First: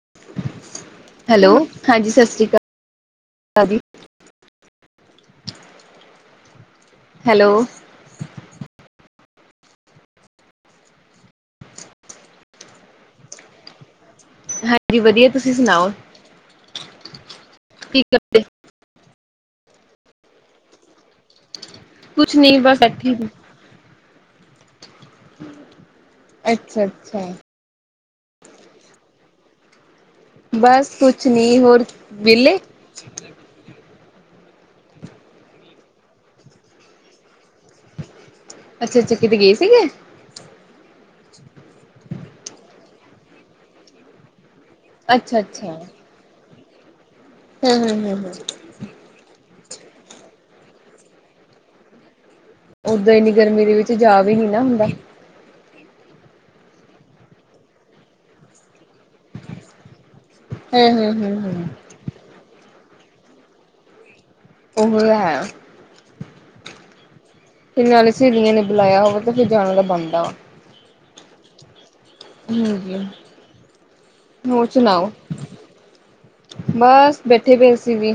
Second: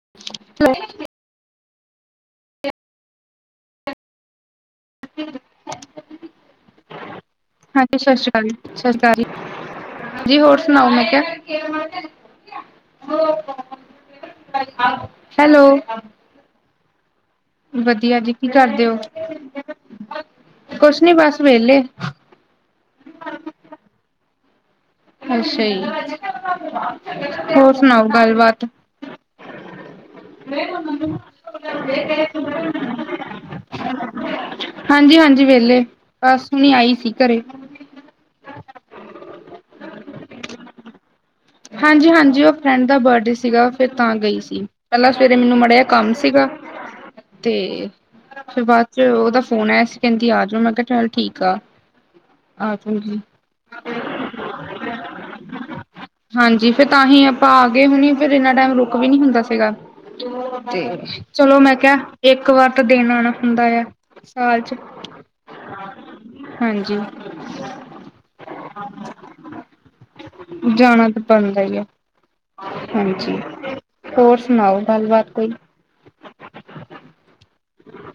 ਹ। [inaudible] ਹੈਲੋ। ਹਾਂਜੀ, ਸਤਿ ਸ੍ਰੀ ਅਕਾਲ। ਜੀ ਜ। [inaudible] ਹੈਲੋ। ਸਤਿ ਸ੍ਰੀ ਅਕਾਲ ਜੀ, ਸਤਿ ਸ਼੍ਰੀ ਅਕਾਲ ਜੀ, ਜੀ, ਹੋਰ ਸੁਣਾਓ? ਮੈਂ, ਕਿਹਾ। ਹਾਂਜੀ ਵਧੀਆ ਤੁਸੀਂ ਹੈਲੋ। ਸੁਣਾਓ ਵਧੀਆ ਜੀ, ਕੀ ਕਰਦੇ ਹੋ? ਕੁਛ ਨੀ ਬਸ ਵੇਹਲੇ। ਕੁਛ ਨੀ, ਬਸ ਬੈਠੀ ਸੀ। ਅੱਛਾ ਜੀ। ਅੱਛਾ ਅੱਛਾ ਹੋਰ ਸੁਣਾਓ ਗੱਲਬਾਤ? ਬਸ ਕੁਛ ਨੀ ਹੋਰ ਵਿਹਲੇ [unintelligible] ਹਾਂਜੀ ਹਾਂਜੀ ਵਹਲੇ, ਬਸ ਹੁਣੀ ਆਈ ਸੀ ਘਰੇ। ਅੱਛਾ-ਅੱਛਾ ਕਿਤੇ ਗਏ ਸੀਗੇ ਹਾਂਜੀ-ਹਾਂਜੀ ਉਹ ਫਰੈਂਡ ਦਾ ਬਰਡੇ ਸੀਗਾ ਫਿਰ ਤਾਂ ਗਈ ਸੀ ਪਹਿਲਾਂ ਸਵੇਰੇ ਅੱਛਾ ਮੈਨੂੰ ਅੱਛਾ ਮਾੜਾ ਜਿਹਾ ਕੰਮ ਸੀਗਾ ਤੇ ਹਮ ਹਮ ਹਮ ਹਮ ਫਿਰ ਬਾਅਦ ਚ ਉਹਦਾ ਫੋਨ ਆਇਆ ਸੀਂ ਕਹਿੰਦੀ ਆ ਜਾਓ ਮੈਂ ਕਿਹਾ ਚੱਲ ਠੀਕ ਆ ਆ ਓਦਾ ਜਾਊਗੀ ਇੰਨੀ ਗਰਮੀ ਦੇ ਵਿੱਚ ਜਾ ਵੀ ਨੀ ਨਾ ਹੁੰਦਾ ਹਾਂਜੀ ਫੇਰ ਤਾਂ ਹੀ ਆਪਾਂ ਆ ਗਏ ਹੁਣੀ ਫੇਰ ਇਨਾ ਟਾਈਮ ਰੁੱਕ ਵੀ ਨਹੀਂ ਹੁੰਦਾ ਸੀਗਾ ਹਮ ਹਮ ਹਮ ਚਲੋ ਹਮ ਮੈਂ ਕਿਹਾ ਇੱਕ ਵਾਰ ਤਾਂ ਦਿਨ ਆਣਾ ਹੁੰਦਾ ਆ ਸਾਲ ਚ ਉਹ ਹੈ ਹਾਂਜੀ ਨਾਲੇ ਸਹੇਲੀਆਂ ਨੇ ਬੁਲਾਇਆ ਹੋਵੇ ਤੇ ਫੇਰ ਜਾਣਾ ਤਾਂ ਬਣਦਾ ਵਾ ਜਾਣਾ ਤਾਂ ਬਣਦਾ ਹੀ ਆ ਹਾਂਜੀ ਹੋਰ ਸੁਣਾਓ ਗੱਲਬਾਤ ਕੋਈ ਬਸ ਬੈਠੇ ਪਏ ਅਸੀ ਵੀ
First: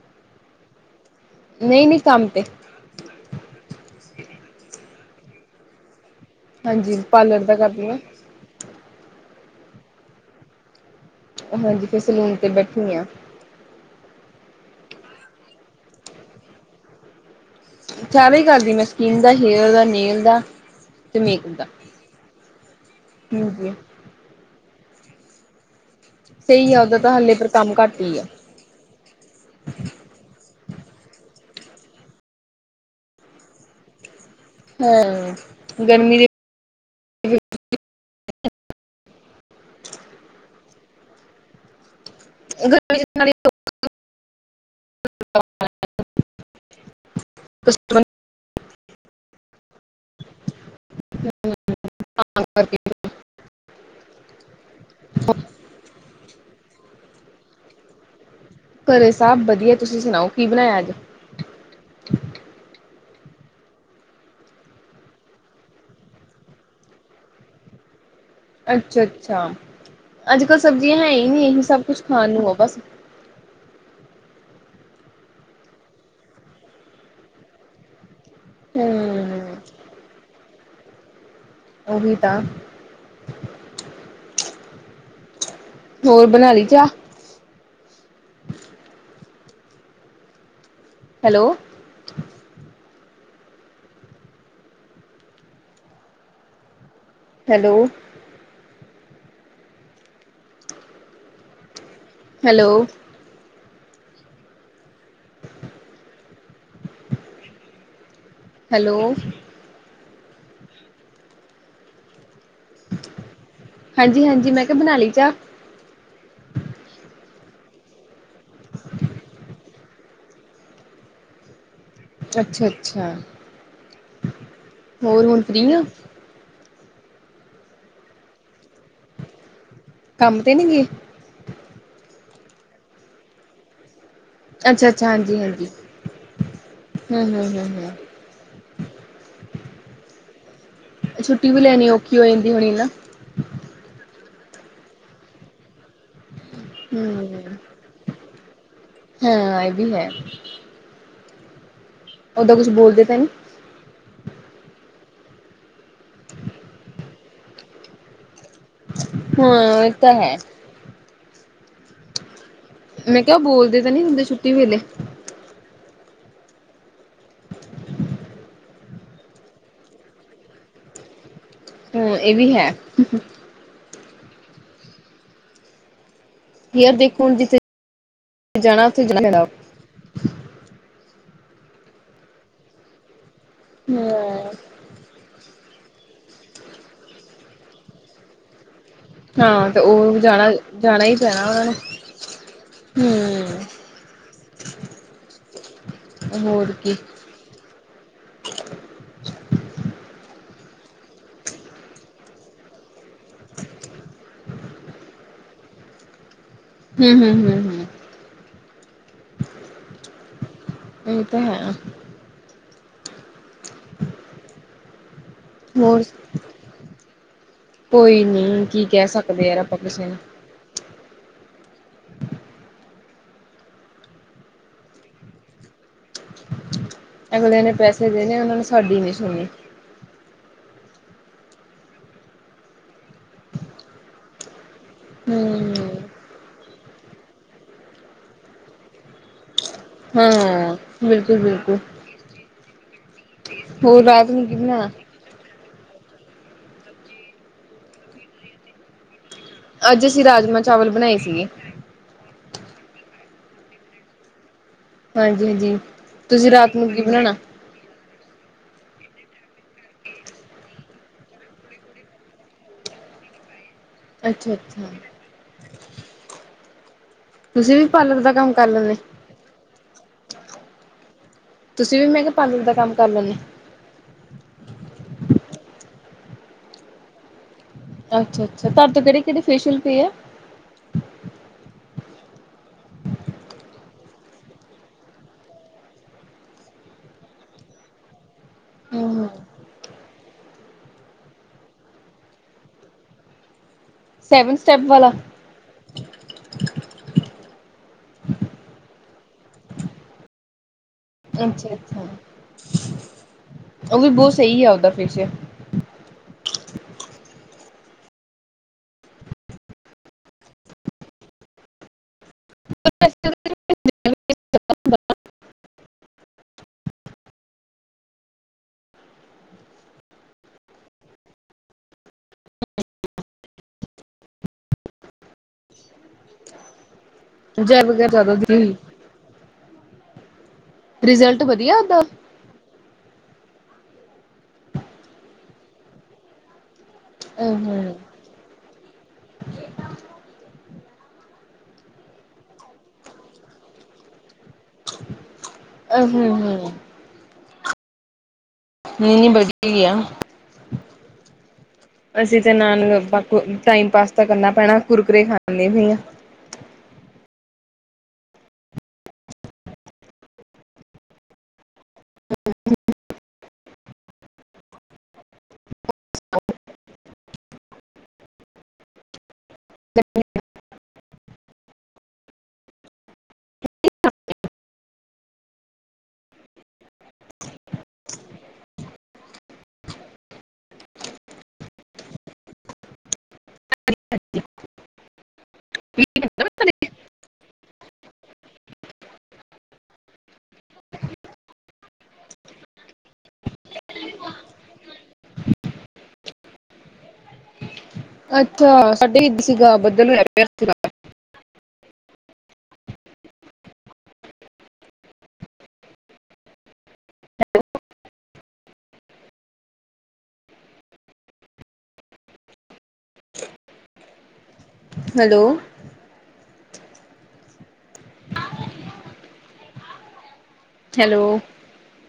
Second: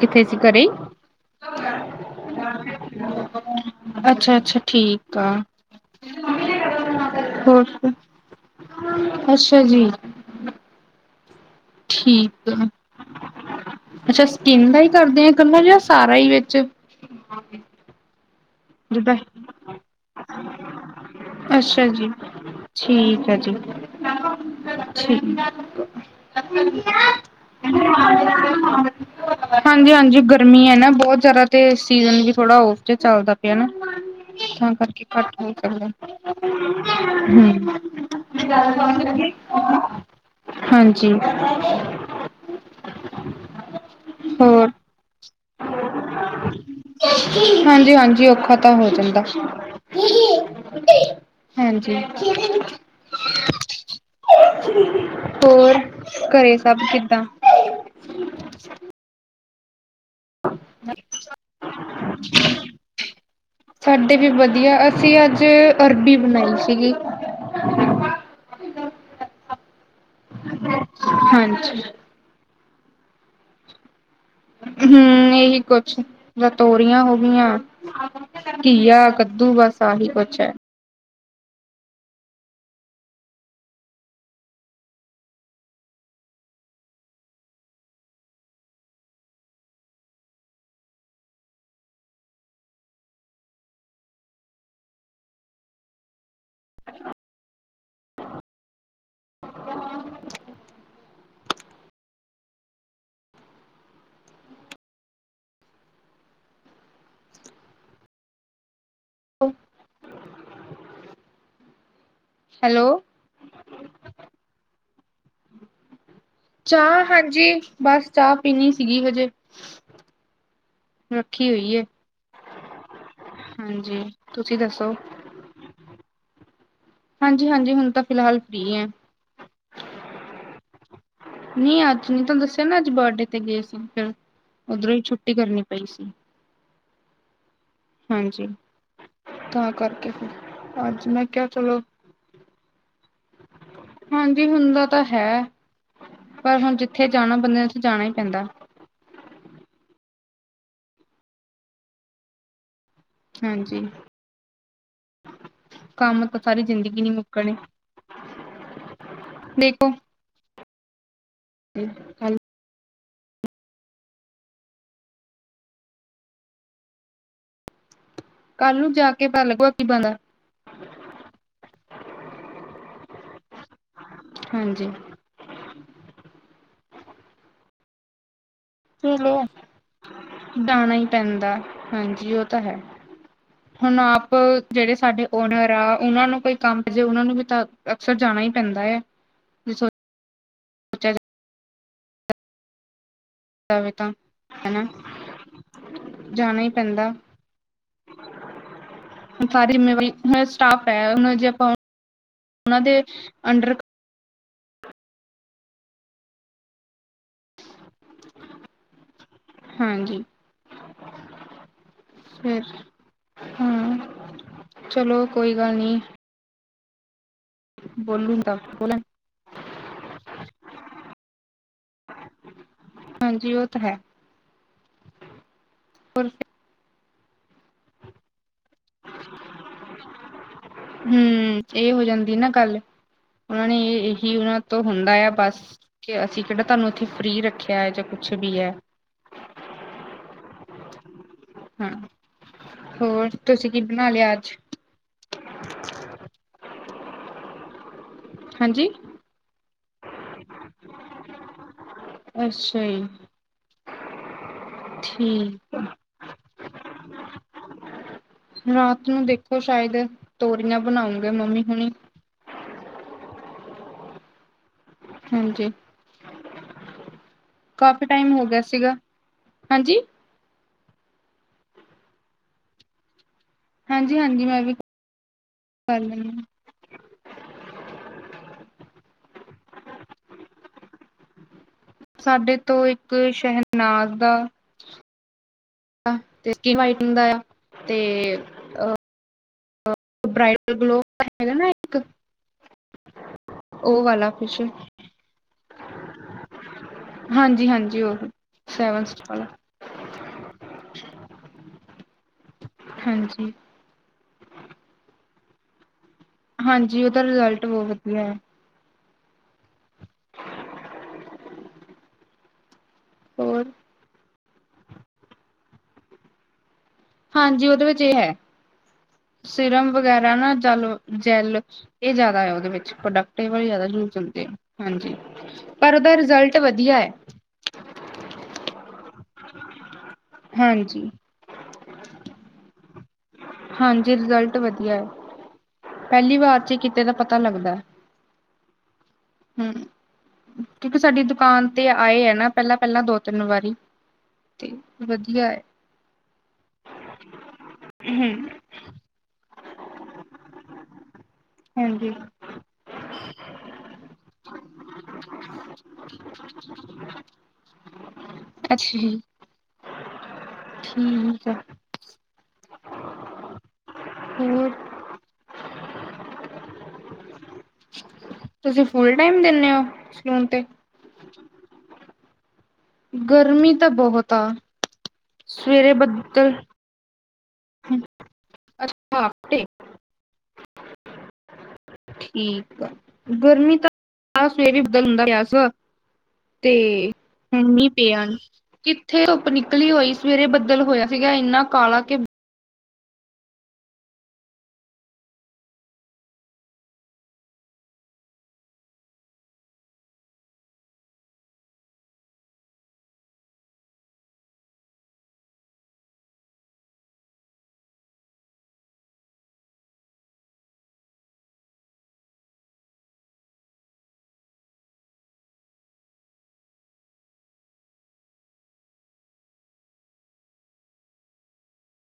ਕਿੱਥੇ ਸੀ ਘਰੇ ਈ ਨਹੀਂ ਨਹੀਂ ਕੰਮ ਤੇ ਅੱਛਾ ਅੱਛਾ, ਠੀਕ ਆ। ਹਾਂਜੀ ਪਾਰਲਰ ਦਾ ਹੋਰ ਕਰਦੀ ਆ। ਅੱਛਾ ਜੀ। ਹਾਂਜੀ ਫਿਰ ਸਲੂਨ ਤੇ ਠੀਕ ਬੈਠੀ ਆ। ਅੱਛਾ ਸਕਿੰਨ ਦਾ ਹੀ ਕਰਦੇ ਹ, ਇਕੱਲਾ ਜਾਂ ਸਾਰਾ ਹੀ ਵਿੱਚ। ਹਾਂ ਸਾਰਾ ਹੀ ਕਰਦੀ ਮੈਂ ਜਿੱਦਾਂ ਸਕਿੰਨ ਦਾ, ਹੇਅਰ ਦਾ, ਨੇਲ ਦਾ ਤੇ ਮੇਕਅਪ ਦਾ ਅੱਛਾ ਜੀ ਠੀਕ ਹੈ ਜੀ ਹਾਂਜੀ। ਠੀਕ ਸਹੀ ਆ ਉਹਦਾ ਤਾਂ ਹਾਲੇ ਪਰ ਕੰਮ ਘੱਟ ਹੀ ਆ [inaudible] ਹਾਂਜੀ-ਹਾਂਜੀ ਗਰਮੀ ਹੈ ਨਾ ਬਹੁਤ ਜਿਆਦਾ ਤੇ ਸੀਜਨ ਵੀ ਥੋੜਾ ਔਫ ਚ ਚੱਲਦਾ ਤਾਂ ਕਰਕੇ ਘੱਟ ਨ ਹਾਂ ਕਰਦਾ [inaudible] ਗਰਮੀ ਦੇ ਹਾਂਜੀ ਹੋਰ [unintelligible] ਹਾਂਜੀ-ਹਾਂਜੀ ਔਖਾ ਤਾਂ ਹੋ ਜਾਂਦਾ ਹਾਂਜੀ ਹੋਰ ਘਰੇ ਸਭ ਕਿੱਦਾਂ ਘਰੇ ਸਭ ਵਧੀਆ ਤੁਸੀਂ ਸੁਣਾਓ ਕੀ ਬਣਾਇਆ ਅੱਜ? [unintelligible] ਸਾਡੇ ਵੀ ਵਧੀਆ ਅਸੀਂ ਅੱਜ ਅਰਬੀ ਬਣਾਈ ਸੀਗੀ [unintelligible] ਅੱਛਾ-ਅੱਛਾ ਅੱਜ ਕੱਲ੍ਹ ਸਬਜ਼ੀਆਂ ਹੈ ਹੀ ਨਹੀਂ ਇਹੀ ਹਾਂਜੀ ਸਭ ਕੁਛ ਖਾਣ ਨੂੰ ਹੋ ਬਸ ਹਮ ਇਹੀ ਕੁਛ ਜਾਂ ਤੋਰੀਆਂ ਹੋ ਗਈਆਂ ਘੀਆ, ਕੱਦੂ ਹੂੰ ਵਸ ਆਹੀ ਕੁੱਛ ਹੈ। ਉਹੀ ਤਾਂ ਹੋਰ ਬਨਾ ਲਈ ਚਾਹ hello hello hello hello hello ਹਾਂਜੀ-ਹਾਂਜੀ ਮੈਂ ਕਿਹਾ ਬਨਾਲੀ ਚਾਹ ਚਾਹ ਹਾਂਜੀ ਬਸ ਚਾਹ ਪੀਣੀ ਸੀਗੀ ਹਜੇ ਰੱਖੀ ਹੋਈ ਹੈ ਅੱਛਾ-ਅੱਛਾ ਹਾਂਜੀ, ਤੁਸੀਂ ਦੱਸੋ? ਹੋਰ ਹੁਣ ਫ੍ਰੀ ਹੋ? ਹਾਂਜੀ, ਹਾਂਜੀ ਹੁਨ ਤਾਂ ਫਿਲਹਾਲ ਫਰੀ ਐਂ। ਕੰਮ ਤੇ ਨੀ ਗਈ? ਨੀਂ ਅੱਜ ਨ ਤੁਹਾਨੂੰ ਦੱਸਿਆ ਨਾ ਅੱਜ ਬਰਡੇ ਤੇ ਗਏ ਸੀ, ਫਿਰ ਉੱਧਰੋਈਂ ਛੁੱਟੀ ਕਰਨੀ ਪਈ ਸੀ। ਹਮ, ਹਮ, ਹਮ, ਹਮ। ਹਾਂਜੀ, ਤਾਂ ਕਰਕੇ, ਫਿਰ ਅੱਜ ਮੈਂ ਕਿਹਾ ਛੁੱਟੀ ਵੀ ਚਲੋ ਲੈਨੀ, ਔਖੀ ਹੋਏਂਦੀ ਹੋਣੀ ਨਾ? ਹਾਂਜੀ, ਹੁੰਦਾ ਤਾ ਹੈ। ਪਰ ਹੁਣ ਜਿੱਥੇ ਜਾਣਾ ਹੂੰ ਬੰਦੇ ਨੇ ਉੱਥੇ ਜਾਣਾ ਈ ਪੈਂਦਾ। ਹਾਂ, ਇਹ ਵੀ ਹੈ। ਓਦਾਂ ਕੁਛ ਬੋਲਦੇ ਤਾਂ ਨੀ? ਹਾਂਜੀ। ਕਾਂਮ ਤਾਂ ਸਾਰੀ ਜ਼ਿੰਦਗੀ ਨੀਂ ਮੁੱਕਣੇ। ਹਾਂ, ਇਹ ਤਾਂ ਹੈ। ਅਤੇ ਕੱਲ [unintelligible] ਮੈਂ ਕਿਹਾ ਉਹ ਬੋਲਦੇ ਤਾਂ ਨੀ ਹੁੰਦੇ, ਛੁੱਟੀ ਵੇਲੇ? ਕੱਲ ਨੂੰ ਜਾ ਕੇ ਪਤਾ ਲੱਗਗਾ ਕੀ ਬਦਾ [unintelligible] ਹਮ, ਇਹ ਵੀ ਹੈ। ਹਾਂਜੀ। ਯੇਅਰ ਦੇਖੋੁਣ ਜਿੱਥੇ [unintelligible] ਜਾਣਾ ਉੱਥੇ ਜਾਣਾ ਚਲੋ ਪੈਣਾ ਜਾਣਾਈ ਪੈਂਦਾ, ਹਾਂਜੀ ਓ ਤਾਂ ਹੈ। ਹੁਨ ਆਪ, ਹੂੰ ਜਿਹੜੇ ਸਾਡੇ ਓਨਰ ਆ, ਓਂਨਾਂ ਨੂੰ ਕੋਈ ਕੰਮ ਜੇ ਓਂਨਾਂ ਨੂੰ ਵੀ ਤਾਂ, ਅਕਸਰ ਜਾਣਾਈ ਪੈਂਦਾ ਐ। ਹਾਂ, ਤੇ ਉਹ ਜਾਣਾ-ਜਾਣਾ ਹੀ ਪੈਣਾ ਉਹਨਾਂ ਨੁੰ। ਹਮ ਜਾਵੇ ਤਾਂ, ਹਨਾ, ਹੂੰ ਜਾਨਾਈ ਹੋਰ ਕੀ ਪੈਂਦਾ। [unintelligible] ਸਾਰੀ ਸਟਾਫ ਹੈ ਜੇ ਆਪਾਂ ਉਹਨਾਂ ਦੇ ਅੰਡ [unintelligible] ਹਮ, ਹਮ, ਹਮ, ਹਮ। ਹਾਂਜੀ। ਇਹ ਤਾਂ ਹੈ। ਫਰ ਹਾਂ, ਚਲੋ ਕੋਈ ਗੱਲ ਨੀ। ਹੋਰ ਕੋਈ ਬੋਲੂ ਤਾਂ ਨੀ, ਕੀ ਬੋਲਣ ਕੈ ਸਕਦੇ ਯਾਰ ਆਪਾਂ ਕਿਸੇ ਨੂੰ। ਹਾਂਜੀ, ਉਹ ਤਾਂ ਹੈ। ਹੋਰ ਫ [inaudible] ਅਗਲੇਆਂ ਨੇ ਪੈਸੇ ਦੇਨੇ ਆ ਉਹਨਾਂ ਨੇ ਸਾਡੀ ਨੀਂ ਸੁਣਣੀ। ਹਮ, ਏ ਹੋ ਜਾਂਦੀ ਨਾ ਗੱਲ। ਉਹਨਾਂ ਨੇ ਹੀ ਉਹਨਾਂ ਤੋਂ ਹੁੰਦਾ ਆ ਬਸ ਹੂੰ, ਕਿ ਅਸੀਂ ਕਿਹੜਾ ਤੁਹਾਨੂੰ ਇੱਥੇ ਫਰੀ ਰੱਖਿਆ ਹੈ ਜਾਂ ਕੁਛ ਵੀ ਹੈ ਹਾਂ ਬਿਲਕੁਲ ਬਿਲਕੁਲ ਹਾਂ ਹੋਰ ਤੁਸੀਂ ਕੀ ਹੋਰ ਬਣਾ ਰਾਤ ਲਿਆ ਨੂੰ ਅੱਜ ਕਿਨਾ ਹਾਂਜੀ ਅੱਜ ਅਸੀਂ ਰਾਜਮਾਂ ਚਾਵਲ ਬਣਾਏ ਸੀਗੇ ਅੱਸ਼ਾ ਈ। ਹਾਂਜੀ ਜੀ, ਤੁਸੀਂ ਰਾਤ ਨੂਂ ਕੀ ਬਣਾਣਾ? ਰਾਤ ਨੂੰ ਦੇਖੋ ਸ਼ਾਇਦ, ਤੋਰੀਆਂ ਬਣਾਉਂਣਗੇ ਮੰਮੀ ਹੁਣੀ। ਅੱਛਾ, ਅੱਛਾ। ਹਾਂਜੀ। ਤੁਸੀਂ ਵੀ ਕਾਫੀ ਪਾਰਲਰ ਦਾ ਟਾਈਮ ਹੋ ਕੰਮ ਗਿਆ ਕਰ ਲੈਂਦੇ? ਸੀਗਾ ਹਾਂਜੀ ਤੁਸੀਂ ਵੀ ਮੈਂ ਕਿਹਾ ਪਾਰਲਰ ਦਾ ਕੰਮ ਕਰ ਲੈਂਦੇ? ਹਾਂਜੀ ਹਾਂਜੀ ਮੈਂ ਵੀ, ਕਰ ਲੈਂਦੀ ਹਾਂ। ਅੱਛਾ ਅੱਛਾ ਤੁਹਾੇ ਤੋਂ ਕਿਹੜੇ ਕਿੜ ਫੇੀਅਲ ਪਏ ਆ [unintelligible] ਸਾਡੇ ਤੋਂ ਇੱਕ ਸ਼ਹਿਨਾਜ਼ ਦਾ ਤੇਿੰਗ ਵਾਈਟਿੰਗ ਦਾ ਆ ਤੇ [unintelligible] ਹੂ,,, ਸਪਰੈਡ ਗਲੋ ਕਰ ਕੇ ਨਾ ਇੱਕ ਉਹ ਵਾਲਾ ਸੈਵਨ ਕੁਛ ਸਟੈਪ ਵਾਲਾ [unintelligible] ਹਾਂਜੀ ਹਾਂਜੀ ਉਹ ਸੇਵਨ ਸਟਾਰ ਅੱਛਾ- ਅੱਛਾ ਹਾਂਜੀ ਉਹ ਵੀ ਬਹੁਤ ਸਹੀ ਆ ਉਹਦਾ ਫਿਰਸ਼ ਹਾਂਜੀ ਉਹਦਾ ਰਿਜ਼ਲਟ ਬਹੁਤ ਵਧੀਆ ਹੈ ਹੋਰ ਹਾਂਜੀ ਉਹਦੇ ਵਿੱਚ ਇਹ ਹੈ ਸਿਰਮ ਵਗੈਰਾ ਨਾ ਜਲ ਜੈਲ ਇਹ ਜ਼ਿਆਦਾ ਹੈ ਉਹਦੇ ਵਿੱਚ ਪ੍ਰੋਡਕਟ ਵਾਲ ਜ਼ਿਆਦਾ ਯੂਜ ਹੁੰਦੇ ਆ ਹਾਂਜੀ ਪਰ ਉਹਦਾ ਰਿਜ਼ਲਟ ਵਧੀਆ ਹੈ ਜੈ ਬਗੈਰ ਜ਼ਿਆਦਾ ਦੀਈ ਹਾਂਜੀ ਰਿਜ਼ਲਟ ਵਧੀਆ ਆਂਦਾ ਹਾਂਜੀ ਰਿਜ਼ਲਟ ਵਧੀਆ ਹੈ ਪਹਿਲੀ ਵਾਰ ਚ ਕਿਤੇ ਦਾ ਪਤਾ ਹੂੰ ਲੱਗਦਾ ਹੈ ਹੂੰ ਹੂ ਕਿਉਂਕਿ ਸਾਡੀ ਦੁਕਾਨ ਤੇ ਆਏ ਹੈ ਨਾ ਪਹਿਲਾਂ ਪਹਿਲਾਂ ਦੋ ਤਿੰਨ ਵਾਰੀ ਤੇ ਵਧੀਆ ਹੈ [unintelligible] ਹੂ,,, ਨੈਨੀ ਬੜੀ ਗਿਆ ਹਾਂਜੀ ਅਸੀਂ ਤੇ ਨਾਲ ਟਾਈਮ ਪਾਸ ਤਾਂ ਕਰਨਾ ਪੈਣਾ ਕੁਰਕਰੇੇ ਖਾਣ ਲਈ ਪਏ ਆ [unintelligible] ਅੱਛਾ ਜੀ ਠੀਕ ਆ ਹੋਰ ਤੁਸੀਂ ਫੁੱਲ ਟਾਈਮ ਦਿੰਦੇ ਹੋ ਸਲੂਨ ਤੇ ਗਰਮੀ ਤਾਂ ਬਹੁਤ ਆ ਸਵੇਰੇ ਬੱਦਲ ਅੱਛਾ ਤੇ ਠੀਕ ਆ ਗਰਮੀ ਤਾਂ ਸਵੇਰ ਵੀ ਬਦਲ ਹੁੰਦਾ ਸੀਗਾ ਤੇ ਮੀਹ ਪਿਆ ਕਿੱਥੇ ਧੁੱਪ ਨਿਕਲੀ ਹੋਈ ਸਵੇਰੇ ਬੱਦਲ ਹੋਇਆ ਸੀਗਾ ਇੰਨਾ ਕਾਲਾ ਕਿ ਅੱਛਾ ਸਾਡੇ ਇੱਦਰ ਸੀਗਾ ਬੱਦਲ ਹੋਇਆ ਪਾਇਆ ਸੀਗਾ ਹੈਲੋ ਹੈਲੋ